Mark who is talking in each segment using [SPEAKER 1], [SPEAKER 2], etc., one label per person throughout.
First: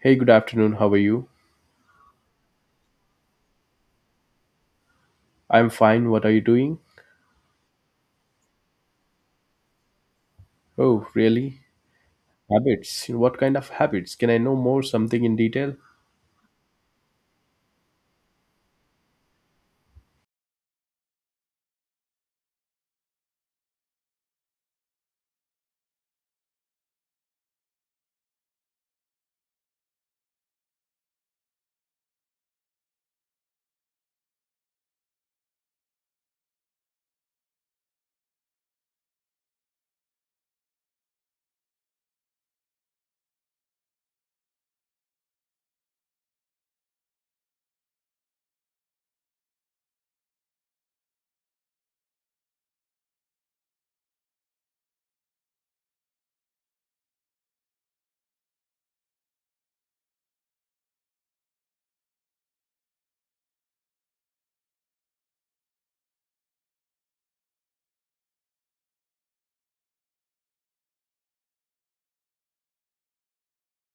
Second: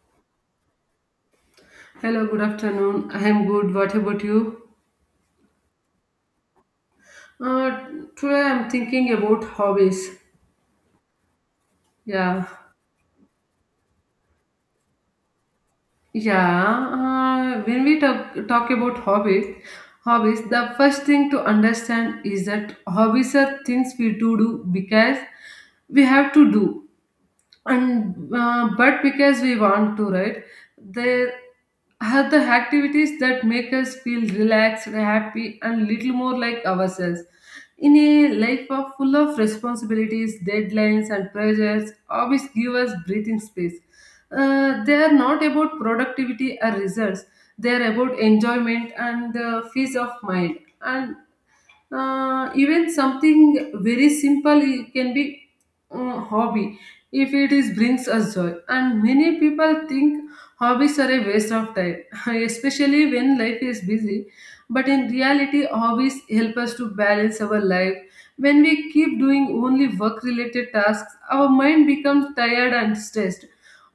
[SPEAKER 1] Hey, good afternoon. How are you?
[SPEAKER 2] Hello, good afternoon. I am good. What about you?
[SPEAKER 1] I'm fine. What are you doing?
[SPEAKER 2] Uh, Today I'm thinking about hobbies.
[SPEAKER 1] Oh, really?
[SPEAKER 2] Yeah,
[SPEAKER 1] Habits. What kind of habits? Can I know more something in detail?
[SPEAKER 2] yeah. When we talk about hobbies, the first thing to understand is that hobbies are things we do because we have to do. And but because we want to, right? There are the activities that make us feel relaxed, happy, and little more like ourselves. In a life of full of responsibilities, deadlines, and pressures, hobbies give us breathing space. They are not about productivity or results, they are about enjoyment and peace of mind. And even something very simple it can be hobby if it is brings us joy. And many people think hobbies are a waste of time, especially when life is busy. But in reality, hobbies help us to balance our life. When we keep doing only work related tasks, our mind becomes tired and stressed.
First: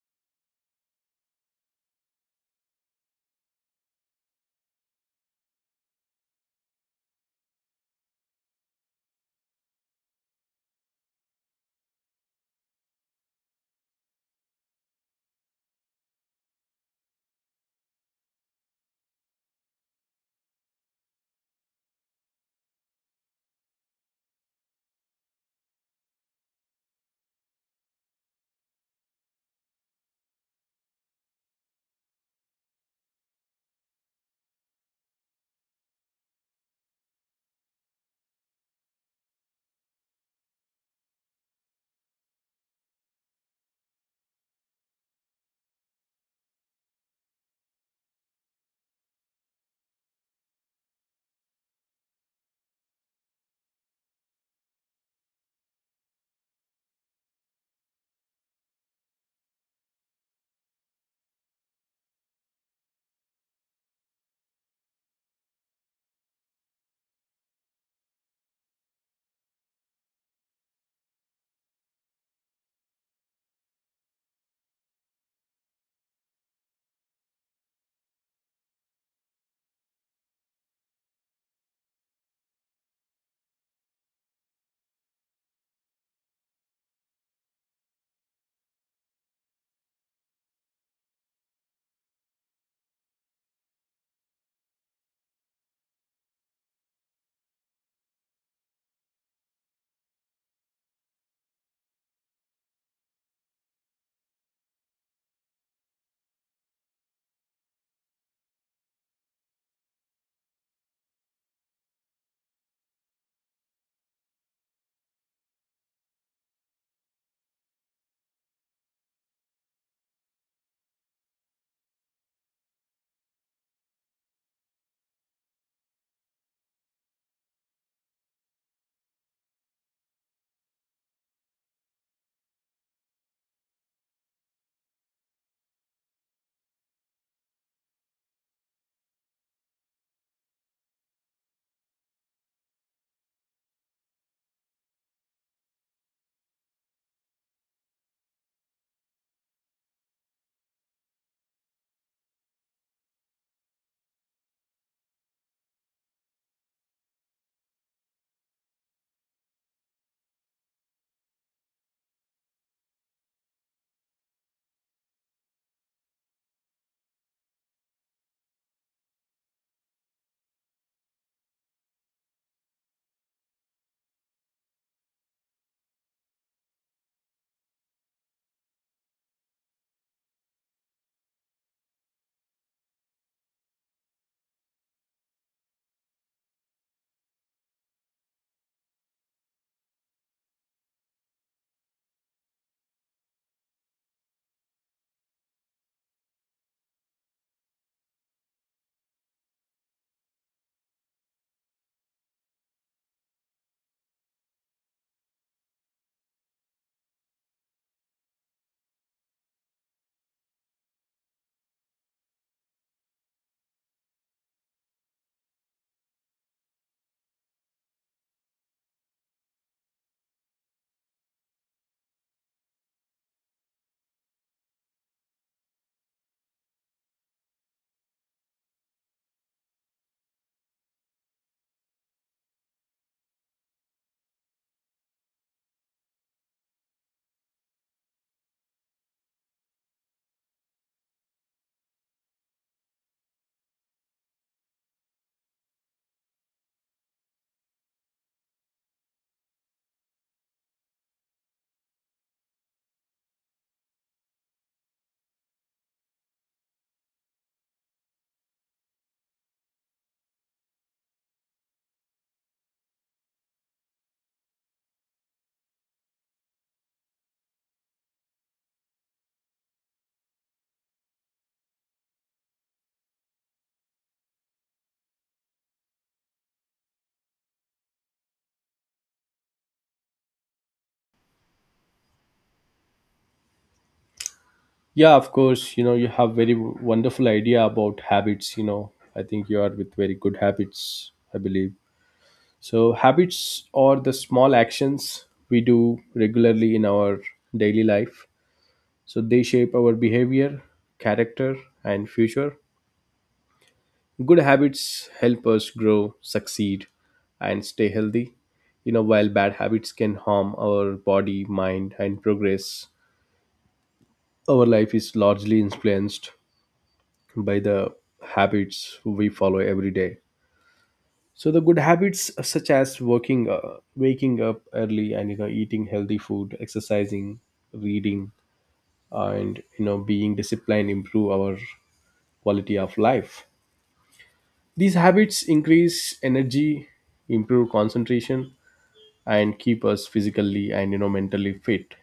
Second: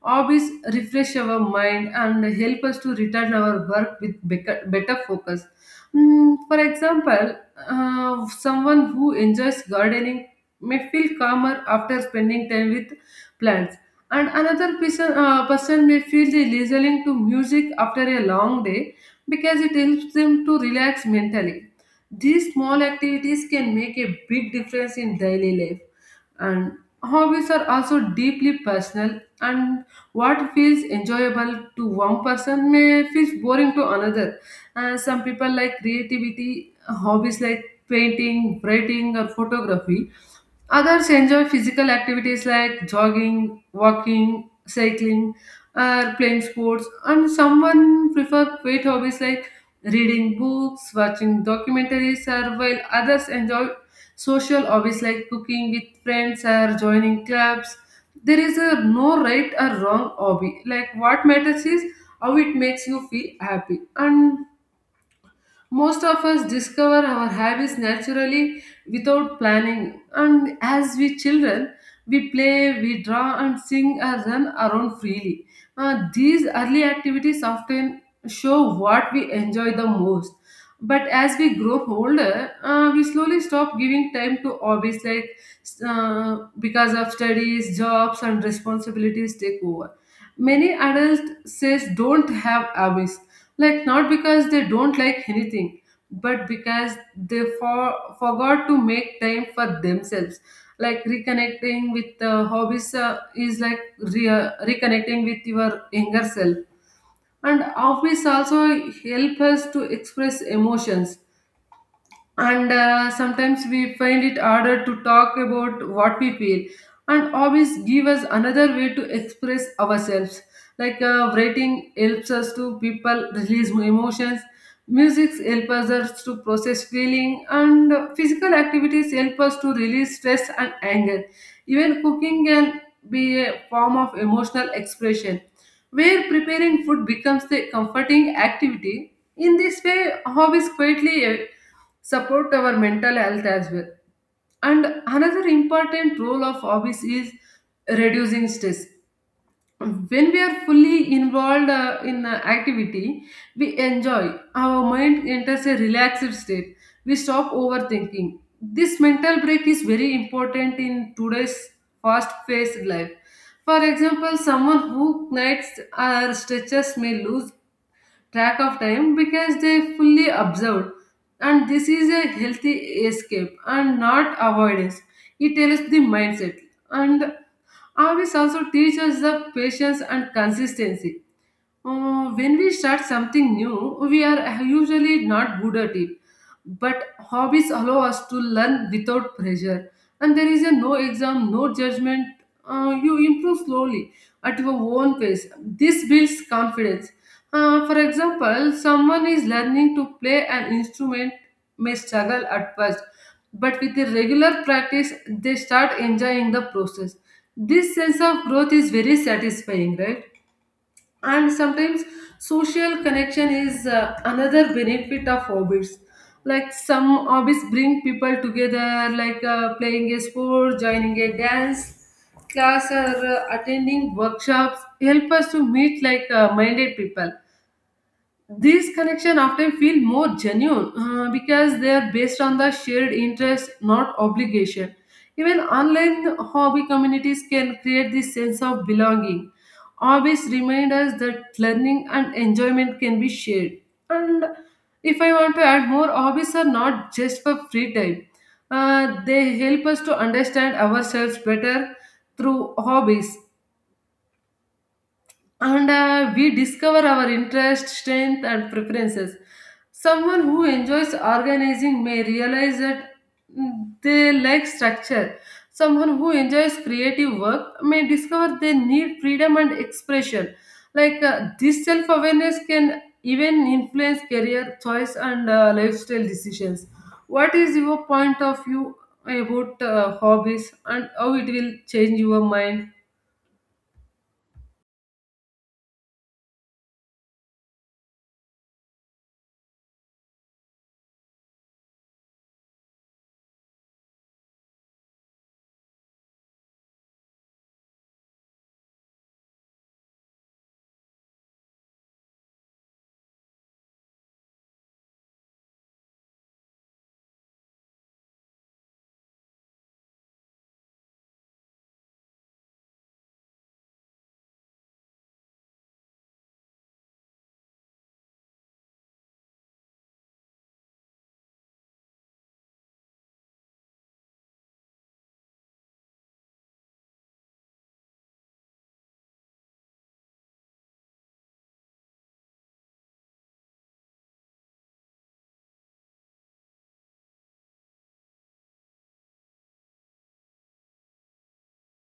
[SPEAKER 2] Hobbies refresh our mind and help us to return our work with better focus. Mm, for example, someone who enjoys gardening may feel calmer after spending time with plants, and another person may feel the listening to music after a long day because it helps them to relax mentally. These small activities can make a big difference in daily life. And hobbies are also deeply personal, and what feels enjoyable to one person may feel boring to another. And some people like creativity hobbies like painting, writing, or photography. Others enjoy physical activities like jogging, walking, cycling, or playing sports. And someone prefer quiet hobbies like reading books, watching documentaries, or while others enjoy social hobbies like cooking with friends or joining clubs. There is a no right or wrong hobby. Like, what matters is how it makes you feel happy. And most of us discover our habits naturally without planning, and as we children, we play, we draw, and sing or run around freely. These early activities often show what we enjoy the most. But as we grow older, we slowly stop giving time to hobbies, like because of studies, jobs, and responsibilities take over. Many adults says don't have hobbies, like not because they don't like anything, but because they forgot to make time for themselves. Like reconnecting with hobbies is like reconnecting with your younger self. And hobbies also help us to express emotions, and sometimes we find it harder to talk about what we feel, and hobbies give us another way to express ourselves. Like, writing helps us to people release emotions, music helps us to process feeling, and physical activities help us to release stress and anger. Even cooking can be a form of emotional expression, where preparing food becomes the comforting activity. In this way, hobbies quietly support our mental health as well. And another important role of hobbies is reducing stress. When we are fully involved in activity, we enjoy. Our mind enters a relaxed state. We stop overthinking. This mental break is very important in today's fast-paced life. For example, someone who nights or stretches may lose track of time because they fully observed, and this is a healthy escape and not avoidance. It tells the mindset. And hobbies also teach us the patience and consistency. When we start something new, we are usually not good at it. But hobbies allow us to learn without pressure. And there is a no exam, no judgment. You improve slowly at your own pace. This builds confidence. For example, someone is learning to play an instrument may struggle at first, but with the regular practice, they start enjoying the process. This sense of growth is very satisfying, right? And sometimes social connection is another benefit of hobbies. Like some hobbies bring people together, like playing a sport, joining a dance class, or attending workshops help us to meet like minded people. These connections often feel more genuine, because they are based on the shared interest, not obligation. Even online hobby communities can create this sense of belonging. Hobbies remind us that learning and enjoyment can be shared. And if I want to add more, hobbies are not just for free time. They help us to understand ourselves better through hobbies, and we discover our interest, strength, and preferences. Someone who enjoys organizing may realize that, mm, they like structure. Someone who enjoys creative work may discover they need freedom and expression. Like, this self awareness can even influence career choice and lifestyle decisions. What is your point of view about hobbies and how it will change your mind?
[SPEAKER 1] Yeah, of course. You have very wonderful idea about habits. I think you are with very good habits, I believe. So, habits are the small actions we do regularly in our daily life. So, they shape our behavior, character, and future. Good habits help us grow, succeed, and stay healthy. While bad habits can harm our body, mind, and progress, our life is largely influenced by the habits we follow every day. So the good habits such as working, waking up early, and eating healthy food, exercising, reading, and being disciplined improve our quality of life. These habits increase energy, improve concentration, and keep us physically and mentally fit.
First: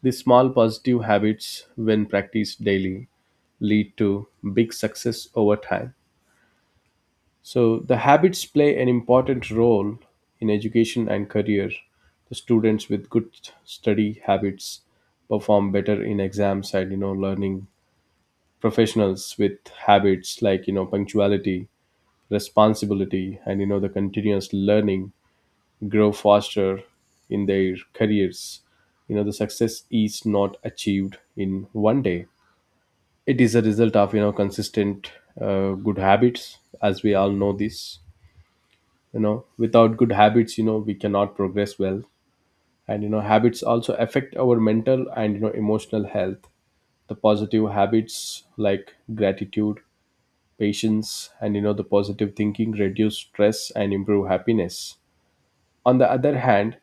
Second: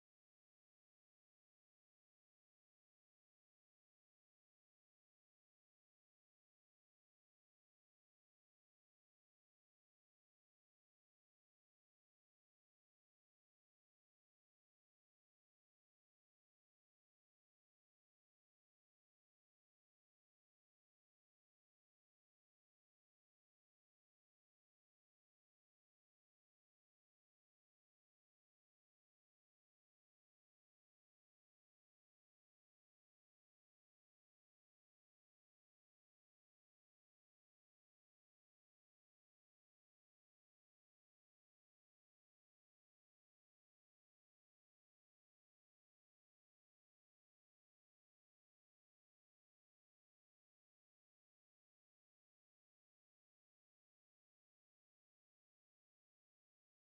[SPEAKER 1] These small positive habits, when practiced daily, lead to big success over time. So the habits play an important role in education and career. The students with good study habits perform better in exams, and learning professionals with habits like punctuality, responsibility, and the continuous learning grow faster in their careers. The success is not achieved in one day. It is a result of consistent good habits, as we all know this. Without good habits, we cannot progress well. And habits also affect our mental and emotional health. The positive habits like gratitude, patience, and the positive thinking reduce stress and improve happiness. On the other hand,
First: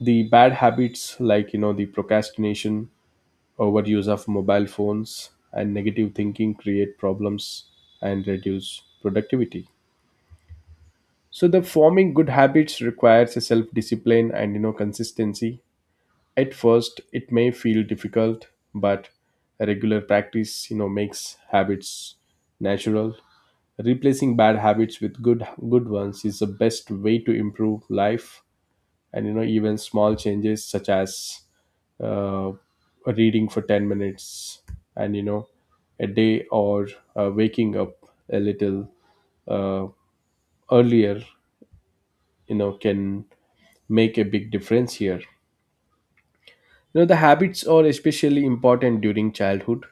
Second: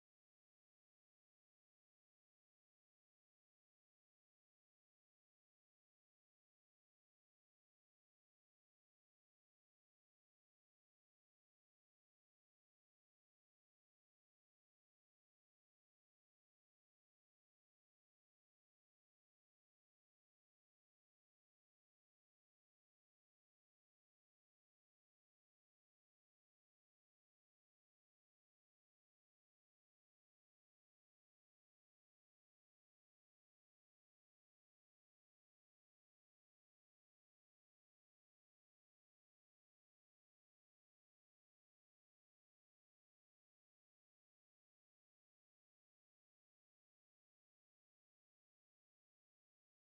[SPEAKER 1] the bad habits like the procrastination, overuse of mobile phones, and negative thinking create problems and reduce productivity. So the forming good habits requires a self discipline and consistency. At first it may feel difficult, but a regular practice makes habits natural. Replacing bad habits with good ones is the best way to improve life. And even small changes such as uh, reading for 10 minutes and a day, or waking up a little uh, earlier can make a big difference here. The habits are especially important during childhood.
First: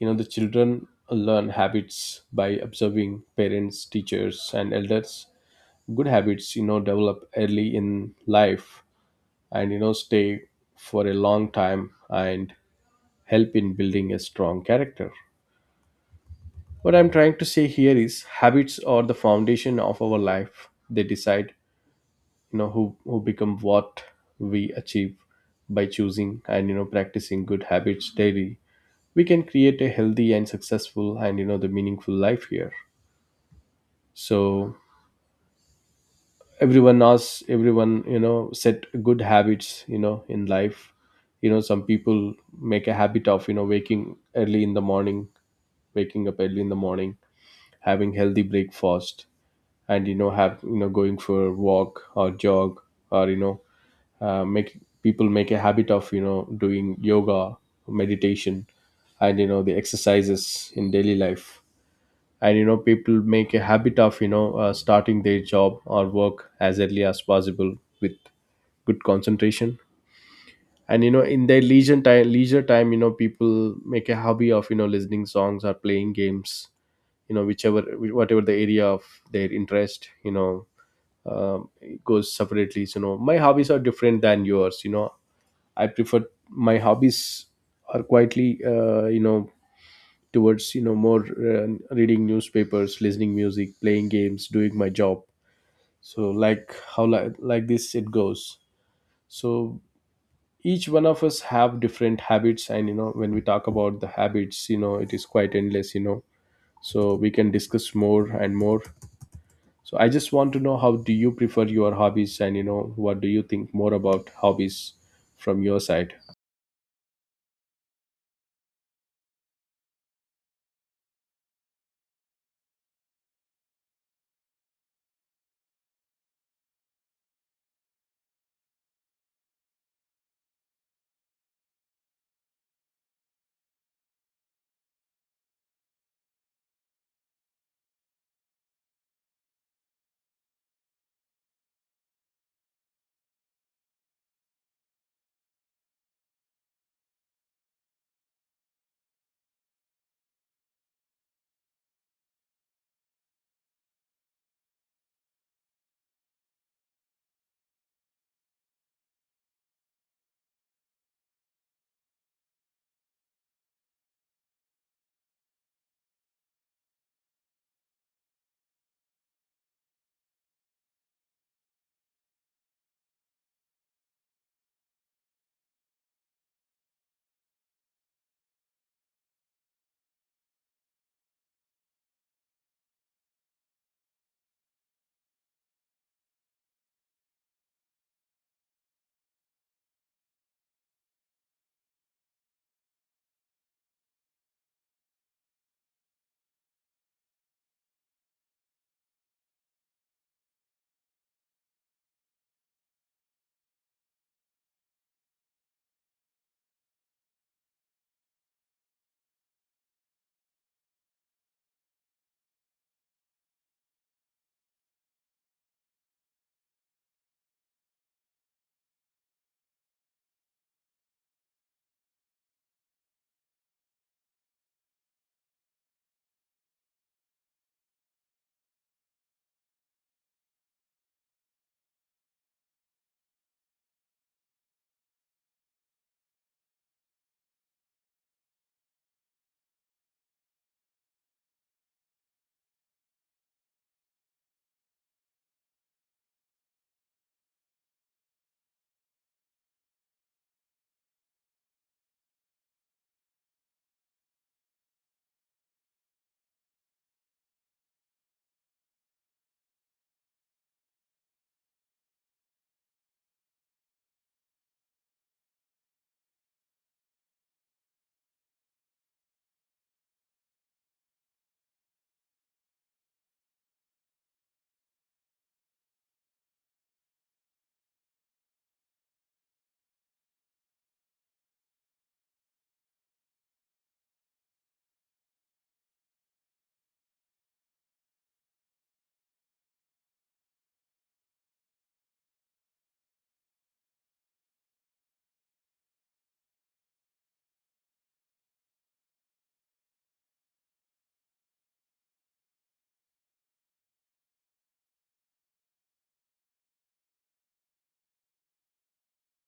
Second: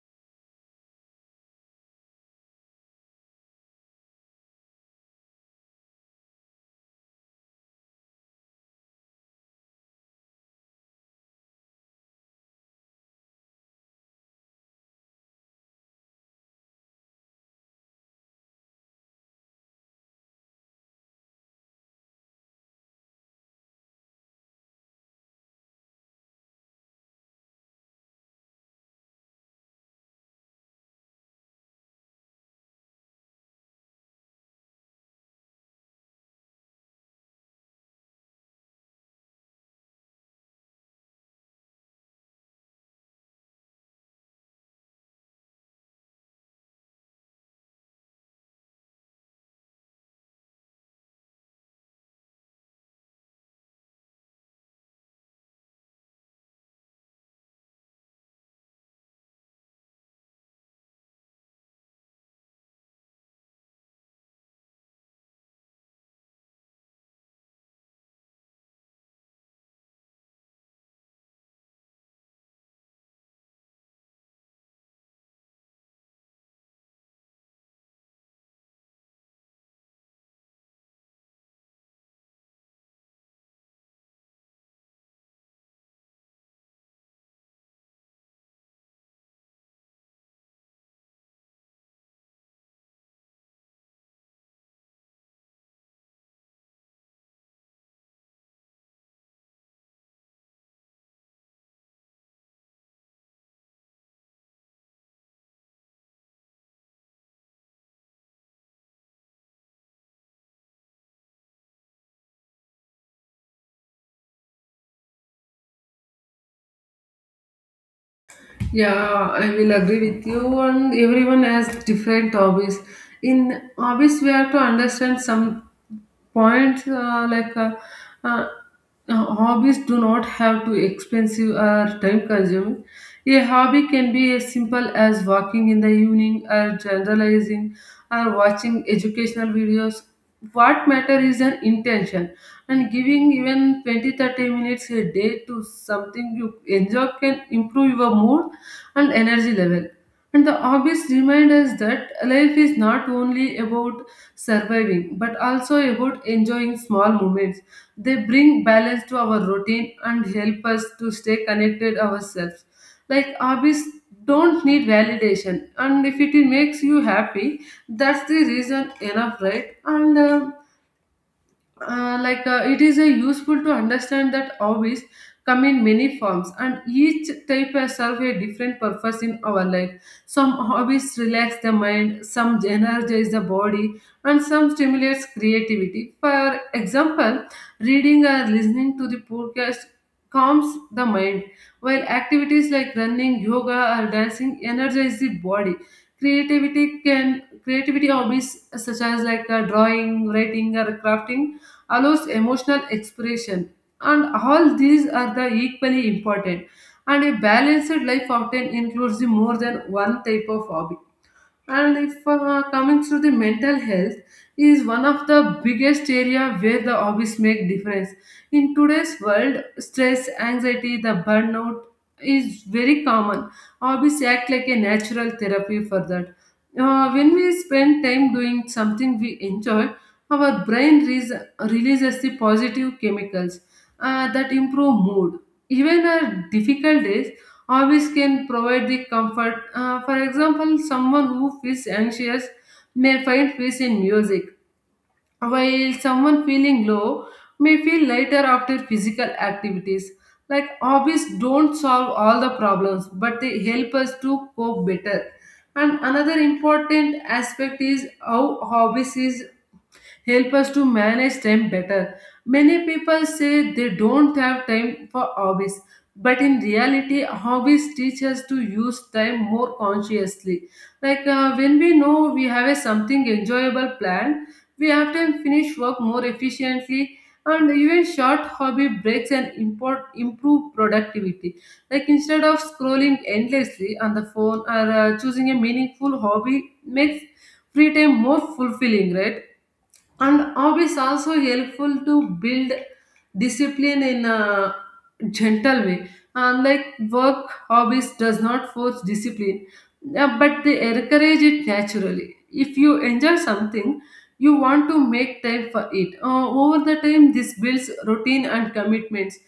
[SPEAKER 1] The children learn habits by observing parents, teachers, and elders. Good habits develop early in life, and stay for a long time and help in building a strong character. What I'm trying to say here is habits are the foundation of our life. They decide, you know, who become what we achieve by choosing and practicing good habits daily. We can create a healthy and successful and the meaningful life here. So everyone knows everyone set good habits in life. Some people make a habit of waking early in the morning, waking up early in the morning, having healthy breakfast, and have going for a walk or jog, or make people make a habit of doing yoga, meditation, and the exercises in daily life. And people make a habit of starting their job or work as early as possible with good concentration. And in their leisure time, people make a hobby of listening songs or playing games. Whichever, whatever the area of their interest, it goes separately. So, my hobbies are different than yours. I prefer my hobbies are quietly towards more reading newspapers, listening music, playing games, doing my job. So like how like this it goes. So each one of us have different habits, and when we talk about the habits, it is quite endless, so we can discuss more and more. So I just want to know how do you prefer your hobbies, and what do you think more about hobbies from your side?
[SPEAKER 2] Yeah, I will agree with you. And everyone has different hobbies. In hobbies, we have to understand some points, uh, hobbies do not have to expensive or time consuming. A hobby can be as simple as walking in the evening or generalizing or watching educational videos. What matters is an intention, and giving even 20-30 minutes a day to something you enjoy can improve your mood and energy level. And the hobbies remind us that life is not only about surviving but also about enjoying small moments. They bring balance to our routine and help us to stay connected ourselves. Like, hobbies don't need validation, and if it makes you happy, that's the reason enough, right? And like it is useful to understand that hobbies come in many forms and each type has serve a different purpose in our life. Some hobbies relax the mind, some energize the body, and some stimulates creativity. For example, reading or listening to the podcast calms the mind, while activities like running, yoga, or dancing energize the body. Creativity hobbies such as, like, drawing, writing, or crafting allows emotional expression. And all these are the equally important. And a balanced life often includes the more than one type of hobby. And if coming through the mental health is one of the biggest area where the hobbies make difference. In today's world, stress, anxiety, the burnout is very common. Hobbies act like a natural therapy for that. When we spend time doing something we enjoy, our brain releases the positive chemicals that improve mood. Even our difficult days, hobbies can provide the comfort. For example, someone who feels anxious may find peace in music, while someone feeling low may feel lighter after physical activities. Like, hobbies don't solve all the problems, but they help us to cope better. And another important aspect is how hobbies is help us to manage time better. Many people say they don't have time for hobbies, but in reality, hobbies teach us to use time more consciously. Like, when we know we have a something enjoyable planned, we often finish work more efficiently. And even short hobby breaks improve productivity. Like instead of scrolling endlessly on the phone, or choosing a meaningful hobby makes free time more fulfilling, right? And hobbies also helpful to build discipline in a gentle way. Unlike work, hobbies does not force discipline, but they encourage it naturally. If you enjoy something, you want to make time for it. Over the time, this builds routine and commitments.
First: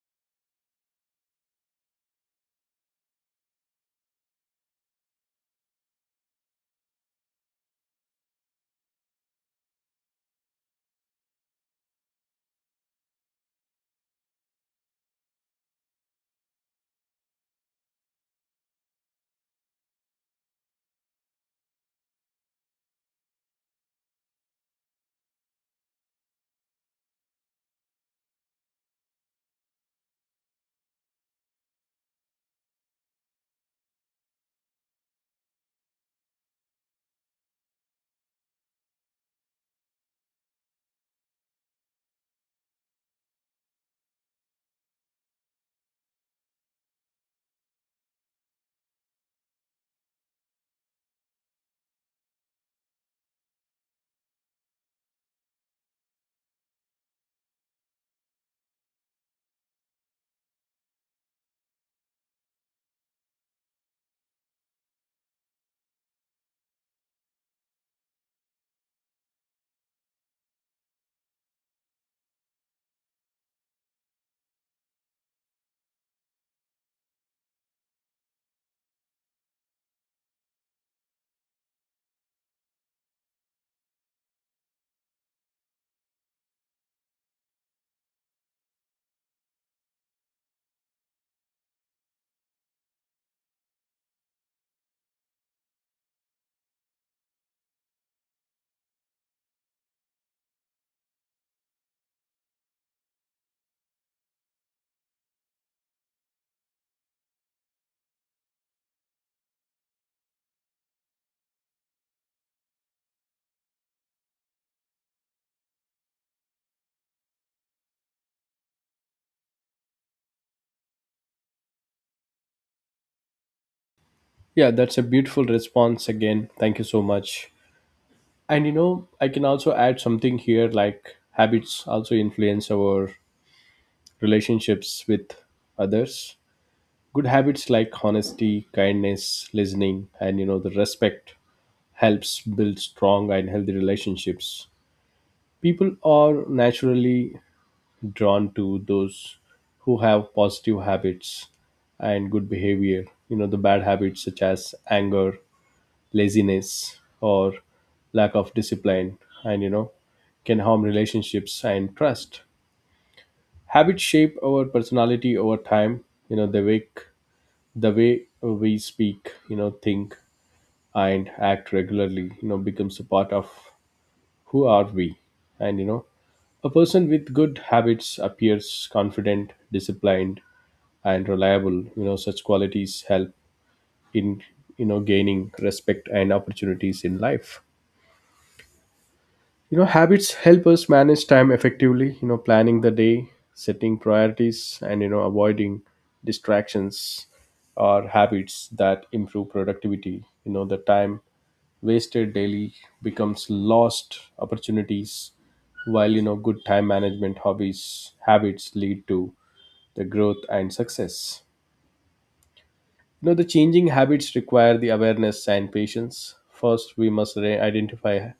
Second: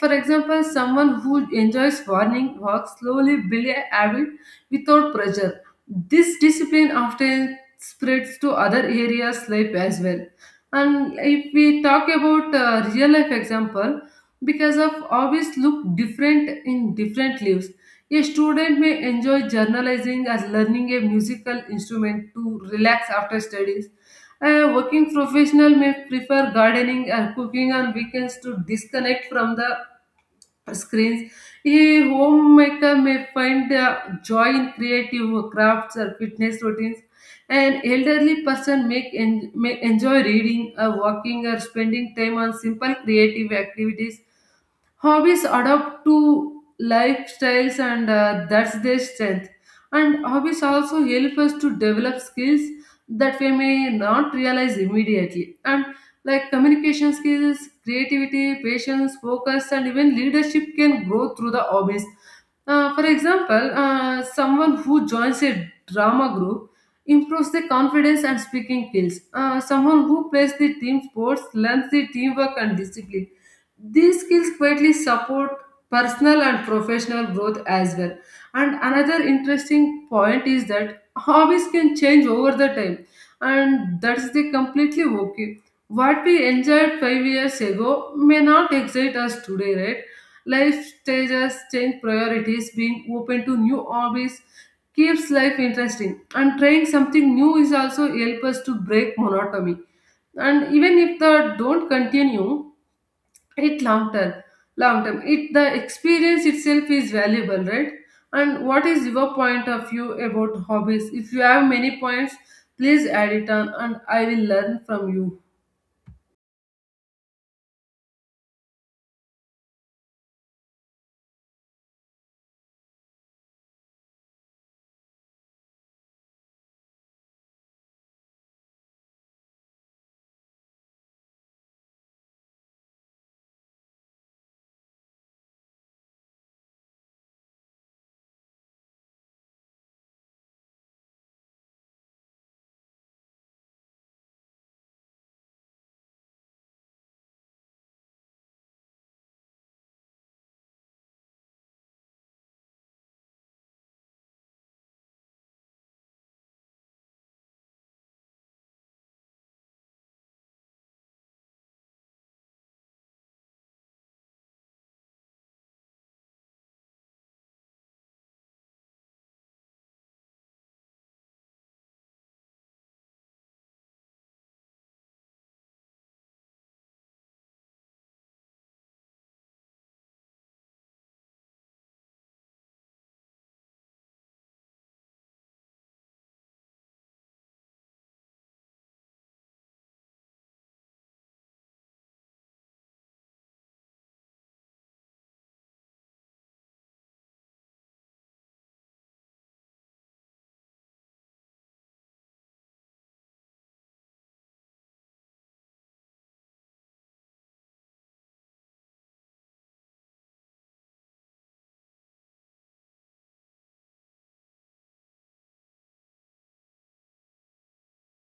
[SPEAKER 2] For example, someone who enjoys morning walk slowly build a habit without pressure. This discipline often spreads to other areas life as well. And if we talk about real life example, because of hobbies look different in different lives. A student may enjoy journalizing as learning a musical instrument to relax after studies. A working professional may prefer gardening and cooking on weekends to disconnect from the screens. A homemaker may find joy in creative crafts or fitness routines. An elderly person may enjoy reading or walking or spending time on simple creative activities. Hobbies adapt to lifestyles, and that's their strength. And hobbies also help us to develop skills that we may not realize immediately. And like communication skills, creativity, patience, focus, and even leadership can grow through the hobbies. For example, someone who joins a drama group improves their confidence and speaking skills. Someone who plays the team sports learns the teamwork and discipline. These skills quietly support personal and professional growth as well. And another interesting point is that hobbies can change over the time, and that's the completely okay. What we enjoyed 5 years ago may not excite us today, right? Life stages change priorities, being open to new hobbies keeps life interesting. And trying something new is also help us to break monotony. And even if the don't continue, it long term. Long term. It the experience itself is valuable, right? And what is your point of view about hobbies? If you have many points, please add it on and I will learn from you.
[SPEAKER 1] Yeah, that's a beautiful response again. Thank you so much. And you know, I can also add something here, like habits also influence our relationships with others. Good habits like honesty, kindness, listening, and the respect helps build strong and healthy relationships. People are naturally drawn to those who have positive habits and good behavior. You know, the bad habits such as anger, laziness, or lack of discipline, and can harm relationships and trust. Habits shape our personality over time. You know, they wake the way we speak, you know, think, and act regularly, you know, becomes a part of who are we. And a person with good habits appears confident, disciplined, and reliable. Such qualities help in gaining respect and opportunities in life. Habits help us manage time effectively. Planning the day, setting priorities, and avoiding distractions are habits that improve productivity. The time wasted daily becomes lost opportunities, while good time management hobbies habits lead to the growth and success. You know, the changing habits require the awareness and patience. First, we must identify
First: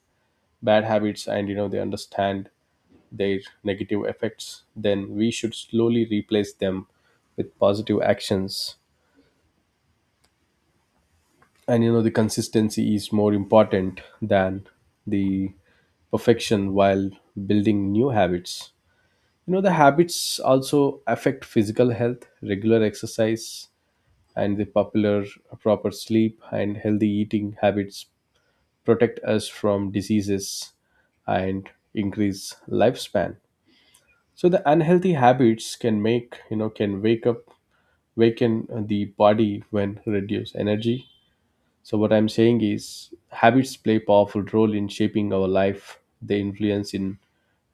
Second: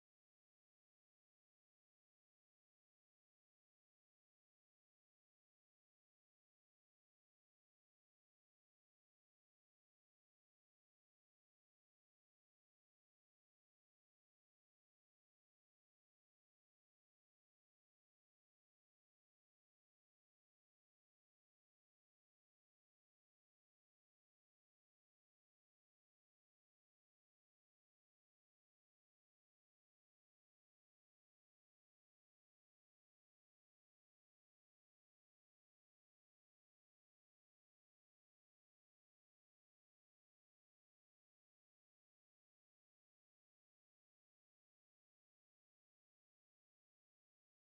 [SPEAKER 1] bad habits, and they understand their negative effects. Then we should slowly replace them with positive actions. And you know, the consistency is more important than the perfection while building new habits. You know, the habits also affect physical health, regular exercise, and the popular proper sleep and healthy eating habits protect us from diseases and increase lifespan. So the unhealthy habits can make can wake up waken the body when reduce energy. So what I'm saying is habits play powerful role in shaping our life. They influence in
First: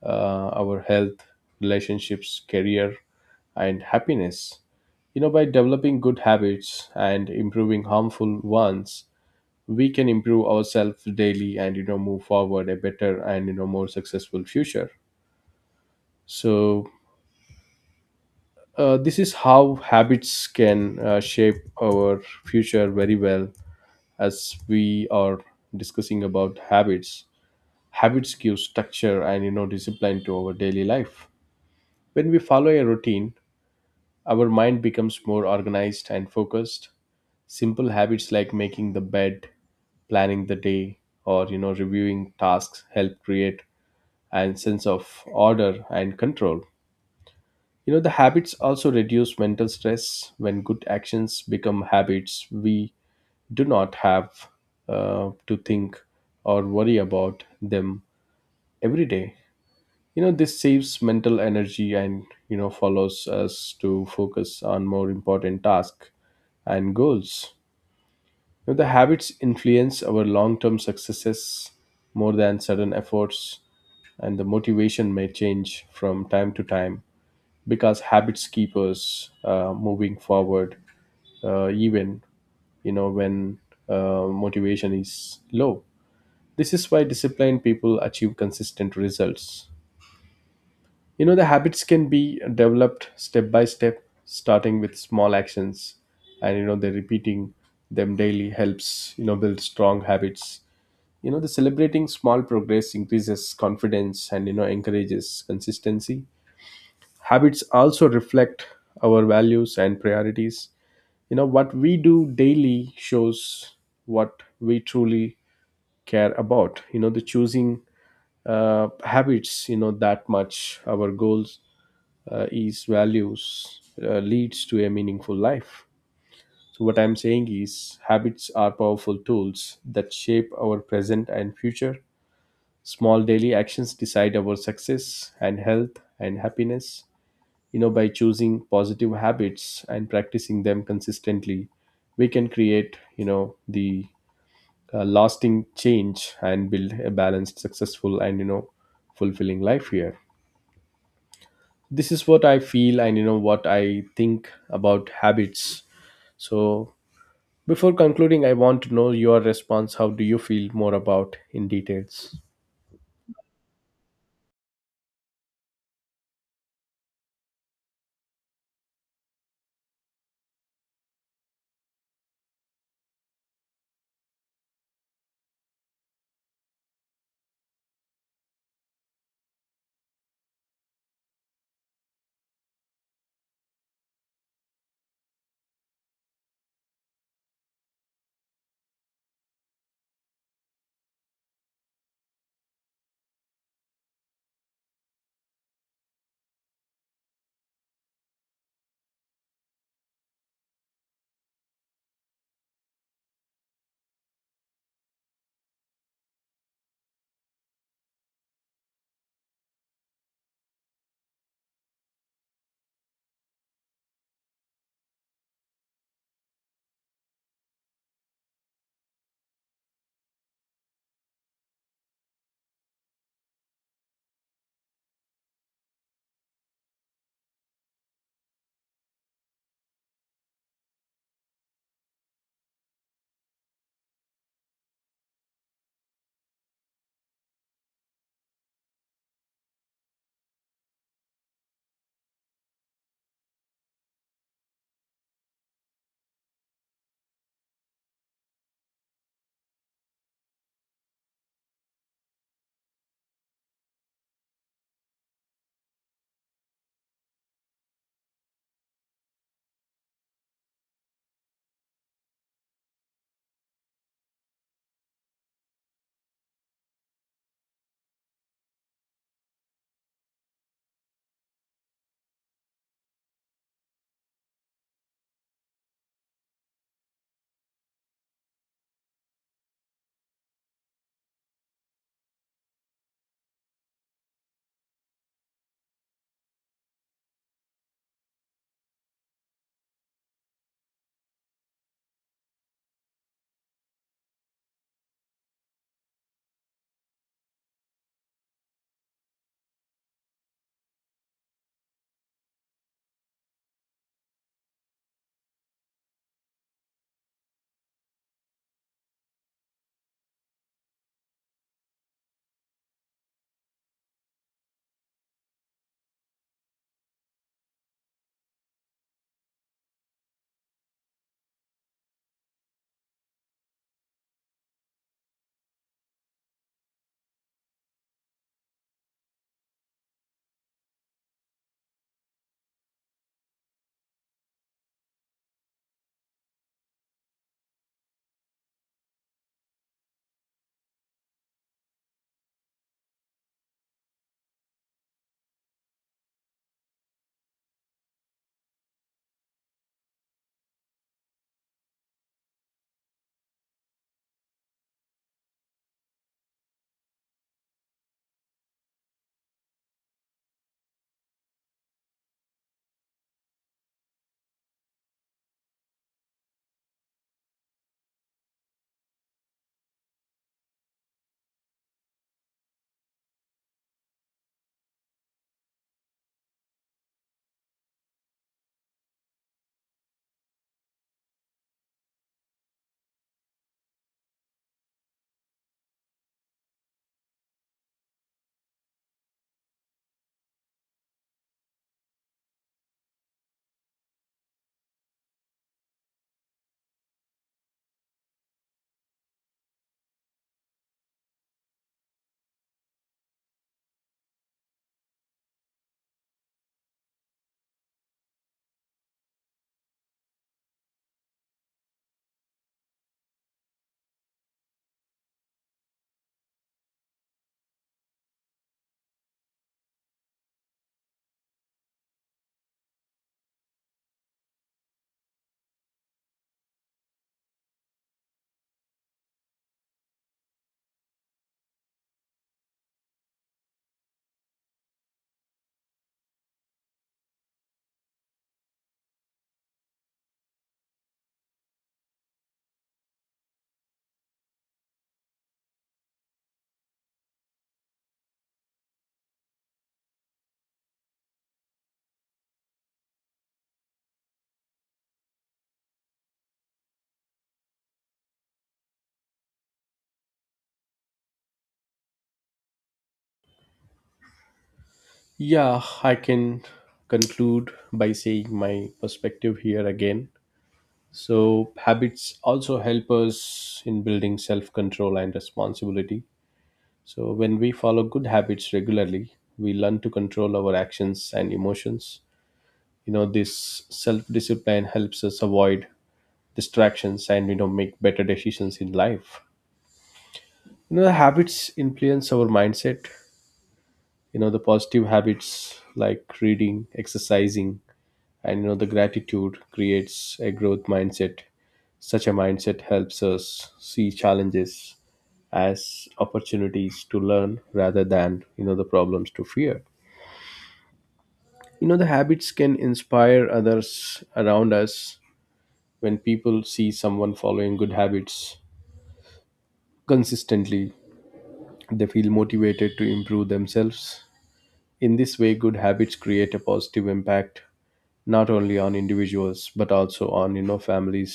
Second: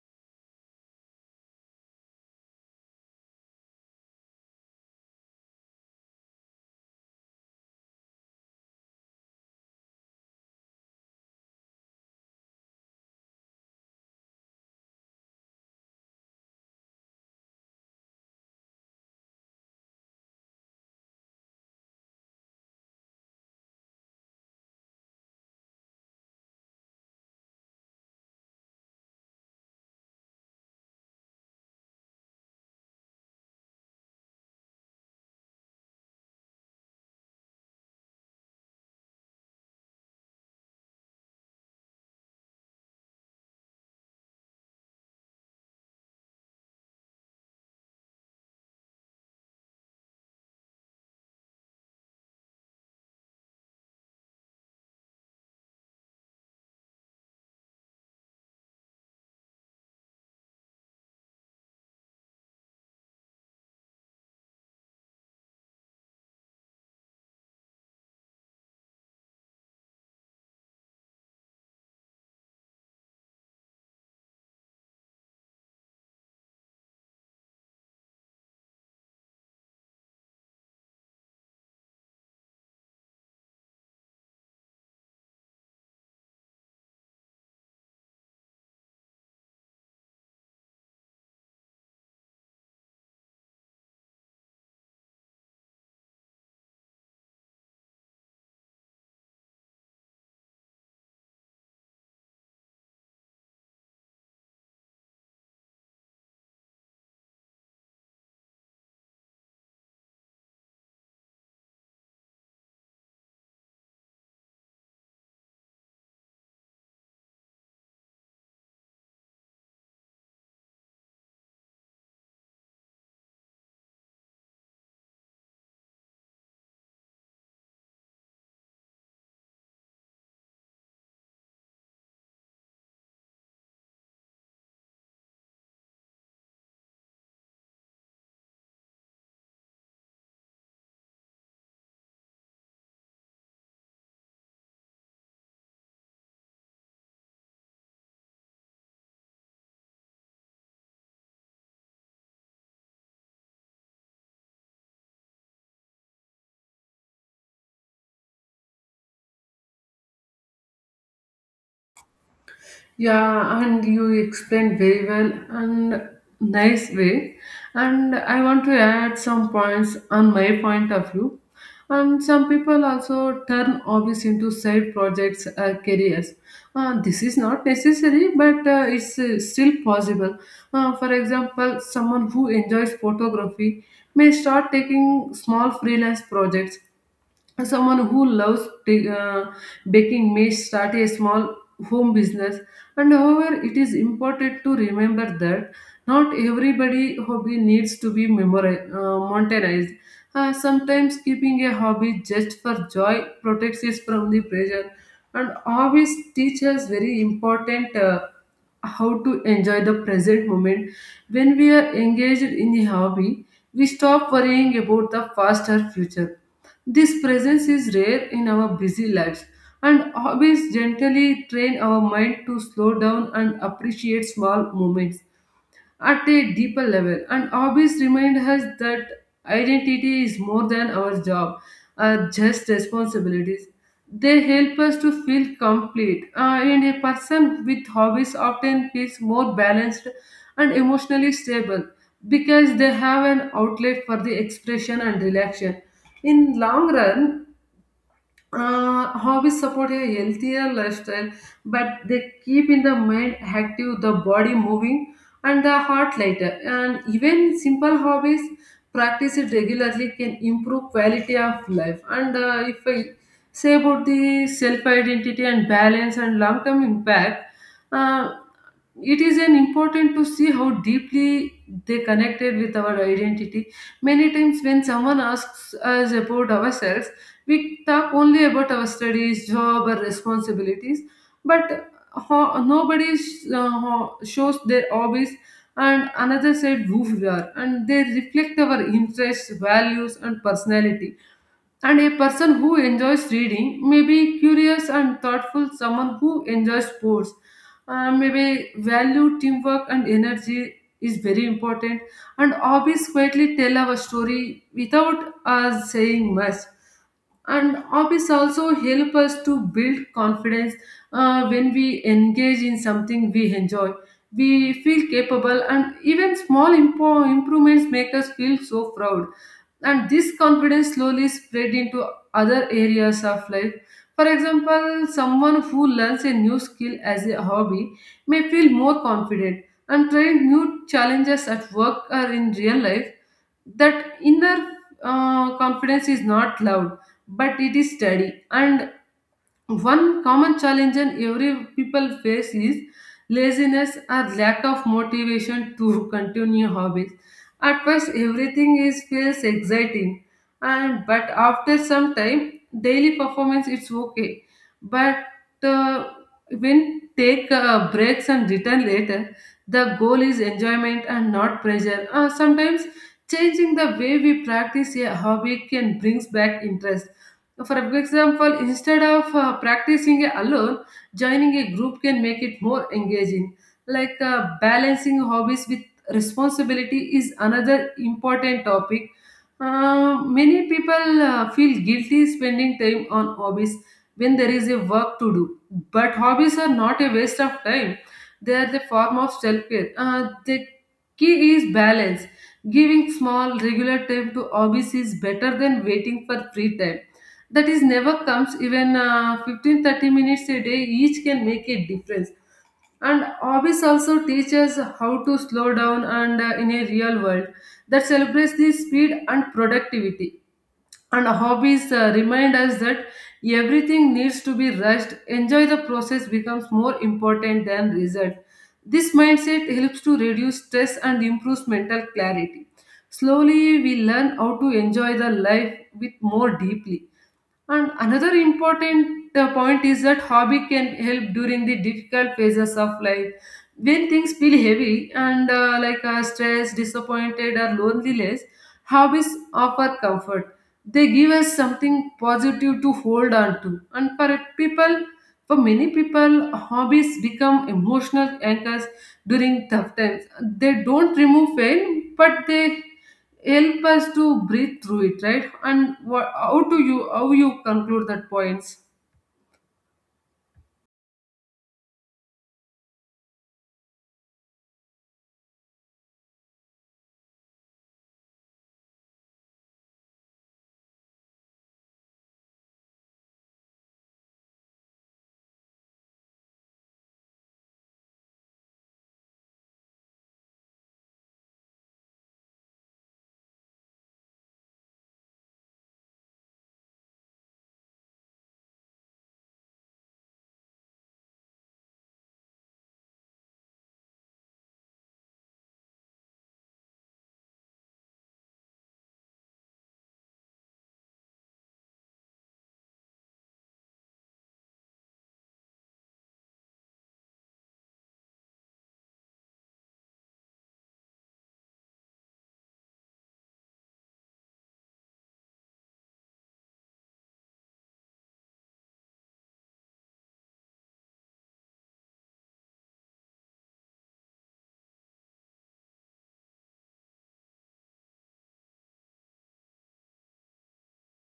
[SPEAKER 1] our health, relationships, career, and happiness. By developing good habits and improving harmful ones, we can improve ourselves daily, and move forward a better and more successful future. So this is how habits can shape our future very well. As we are discussing about habits, habits give structure and discipline to our daily life. When we follow a routine, our mind becomes more organized and focused. Simple habits like making the bed, planning the day, or reviewing tasks help create and sense of order and control. You know, the habits also reduce mental stress. When good actions become habits, we do not have to think or worry about them every day. You know, this saves mental energy, and, you know, follows us to focus on more important tasks and goals. You know, the habits influence our long term successes more than sudden efforts, and the motivation may change from time to time, because habits keep us moving forward, even when motivation is low. This is why disciplined people achieve consistent results. The habits can be developed step by step, starting with small actions, and the repeating them daily helps build strong habits. The celebrating small progress increases confidence, and encourages consistency. Habits also reflect our values and priorities. What we do daily shows what we truly care about. The choosing habits that much our goals, is values, leads to a meaningful life. So what I'm saying is habits are powerful tools that shape our present and future. Small daily actions decide our success and health and happiness. By choosing positive habits and practicing them consistently, we can create the lasting change and build a balanced, successful, and fulfilling life here. This is what I feel, and what I think about habits. So before concluding, I want to know your response. How do you feel more about in details?
[SPEAKER 2] Yeah, and you explained very well and nice way. And I want to add some points on my point of view. And some people also turn hobbies into side projects or careers. This is not necessary, but it's still possible. For example, someone who enjoys photography may start taking small freelance projects, someone who loves baking may start a small home business. And however, it is important to remember that not everybody hobby needs to be memorized, monetized. Sometimes keeping a hobby just for joy protects us from the pressure and always teach us very important, how to enjoy the present moment. When we are engaged in a hobby, we stop worrying about the faster future. This presence is rare in our busy lives, and hobbies gently train our mind to slow down and appreciate small moments at a deeper level. And hobbies remind us that identity is more than our job, just responsibilities. They help us to feel complete, and a person with hobbies often feels more balanced and emotionally stable because they have an outlet for the expression and relaxation. In long run, hobbies support a healthier lifestyle, but they keep in the mind active, the body moving, and the heart lighter. And even simple hobbies practiced regularly can improve quality of life. And if I say about the self identity and balance and long term impact, uh, it is an important to see how deeply they connected with our identity. Many times when someone asks us about ourselves, we talk only about our studies, job, or responsibilities, but shows their hobbies, and another said who we are, and they reflect our interests, values, and personality. And a person who enjoys reading may be curious and thoughtful, someone who enjoys sports. May be value, teamwork, and energy is very important. And hobbies quietly tell our story without us saying much, and hobbies also help us to build confidence. Uh, when we engage in something we enjoy, we feel capable, and even small improvements make us feel so proud, and this confidence slowly spread into other areas of life. For example, someone who learns a new skill as a hobby may feel more confident and try new challenges at work or in real life. That inner confidence is not loud but it is steady. And one common challenge and every people face is laziness or lack of motivation to continue hobbies. At first, everything is feels exciting, and but after some time, daily performance it's okay. But uh, when take breaks and return later, the goal is enjoyment and not pressure. Sometimes changing the way we practice a hobby can brings back interest. For example, instead of practicing alone, joining a group can make it more engaging. Like, balancing hobbies with responsibility is another important topic. Many people feel guilty spending time on hobbies when there is a work to do. But hobbies are not a waste of time, they are the form of self care. The key is balance. Giving small, regular time to hobbies is better than waiting for free time that is never comes. Even 15 30 minutes a day each can make a difference. And hobbies also teach us how to slow down, and in a real world that celebrates the speed and productivity. And hobbies remind us that everything needs to be rushed, enjoy the process becomes more important than result. This mindset helps to reduce stress and improves mental clarity. Slowly we learn how to enjoy the life with more deeply. And another important point is that hobby can help during the difficult phases of life. When things feel heavy and, stress, disappointed, or loneliness, hobbies offer comfort. They give us something positive to hold on to. For many people, hobbies become emotional anchors during tough times. They don't remove pain, but they help us to breathe through it, right? And how you conclude that points?
[SPEAKER 1] Yeah, I can conclude by saying my perspective here again. So, habits also help us in building self control and responsibility. So, when we follow good habits regularly, we learn to control our actions and emotions. You know, this self discipline helps us avoid distractions, and, you know, make better decisions in life. You know, the habits influence our mindset. You know, the positive habits like reading, exercising, and the gratitude creates a growth mindset. Such a mindset helps us see challenges as opportunities to learn, rather than the problems to fear. The habits can inspire others around us. When people see someone following good habits consistently, they feel motivated to improve themselves. In this way, good habits create a positive impact not only on individuals, but also on families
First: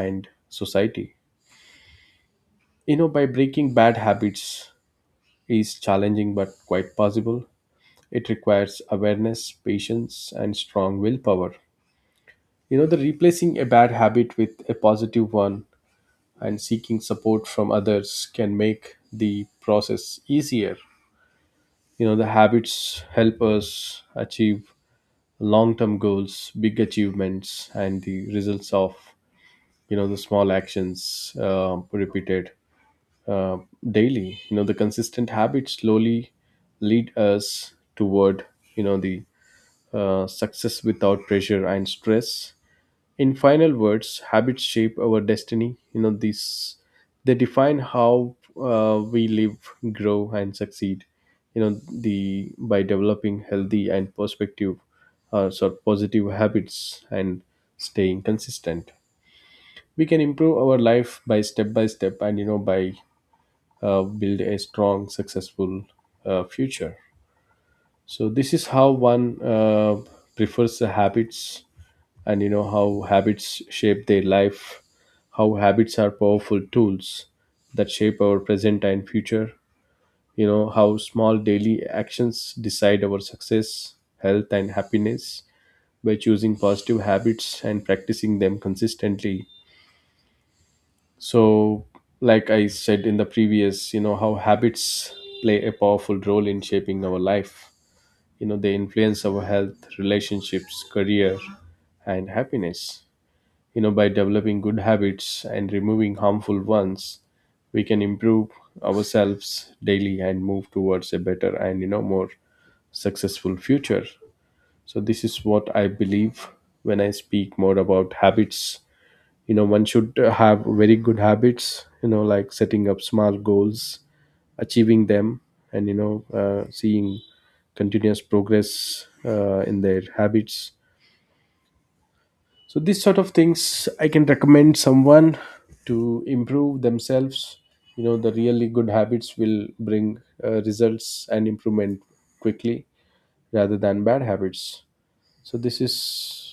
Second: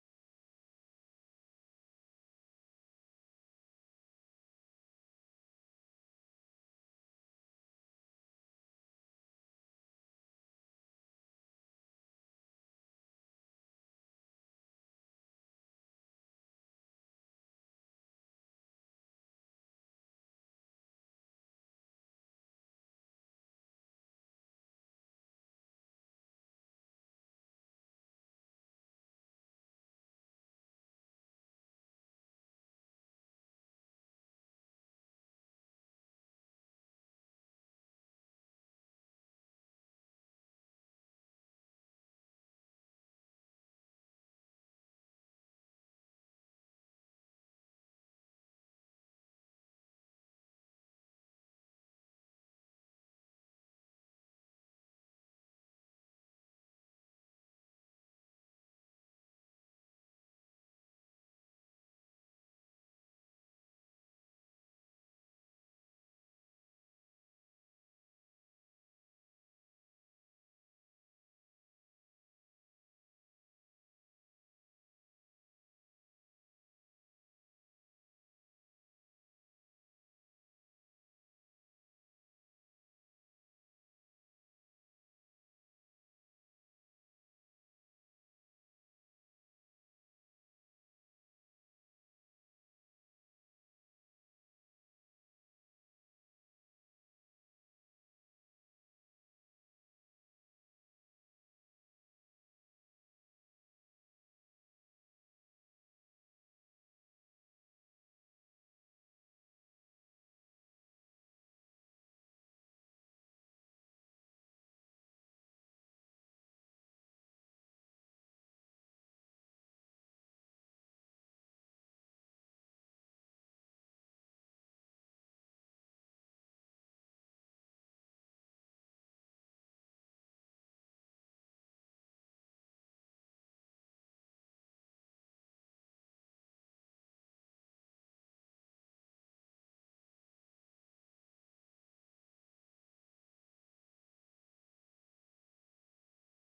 [SPEAKER 1] and society. You know, by breaking bad habits is challenging but quite possible. It requires awareness, patience, and strong willpower. You know, the replacing a bad habit with a positive one and seeking support from others can make the process easier. You know, the habits help us achieve long term goals, big achievements, and the results of, you know, the small actions repeated uh, daily. The consistent habits slowly lead us toward the success without pressure and stress. In final words, habits shape our destiny. These, they define how we live, grow, and succeed. The by developing healthy and perspective sort of positive habits, and staying consistent, we can improve our life by step by step, and by build a strong, successful future. So this is how one prefers the habits, and you know how habits shape their life, how habits are powerful tools that shape our present and future. You know how small daily actions decide our success, health, and happiness. By choosing positive habits and practicing them consistently, so, like I said in the previous, you know, how habits play a powerful role in shaping our life. You know, they influence our health, relationships, career, and happiness. You know, by developing good habits and removing harmful ones, we can improve ourselves daily and move towards a better and, you know, more successful future. So, this is what I believe. When I speak more about habits, one should have very good habits, like setting up small goals, achieving them, and seeing continuous progress in their habits. So these sort of things I can recommend someone to improve themselves. The really good habits will bring results and improvement quickly rather than bad habits. So this is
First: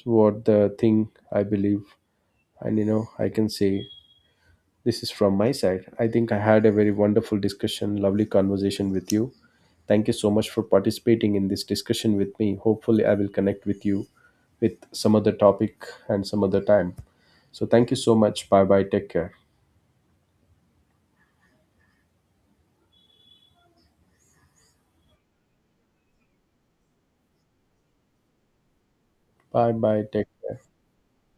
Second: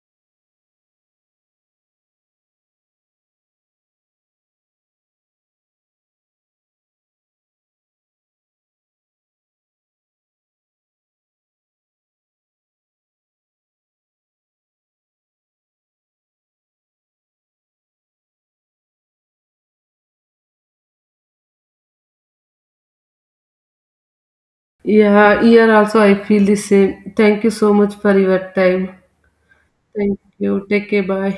[SPEAKER 1] what the thing I believe, and I can say, this is from my side. I think I had a very wonderful discussion, lovely conversation with you. Thank you so much for participating in this discussion with me. Hopefully, I will connect with you with some other topic and some other time. So, thank you so much. Bye bye. Take care.
[SPEAKER 2] Yeah, here also I feel the same. Thank you so much for your time.
[SPEAKER 1] Bye bye.
[SPEAKER 2] Thank
[SPEAKER 1] Take care.
[SPEAKER 2] you. Take care. Bye.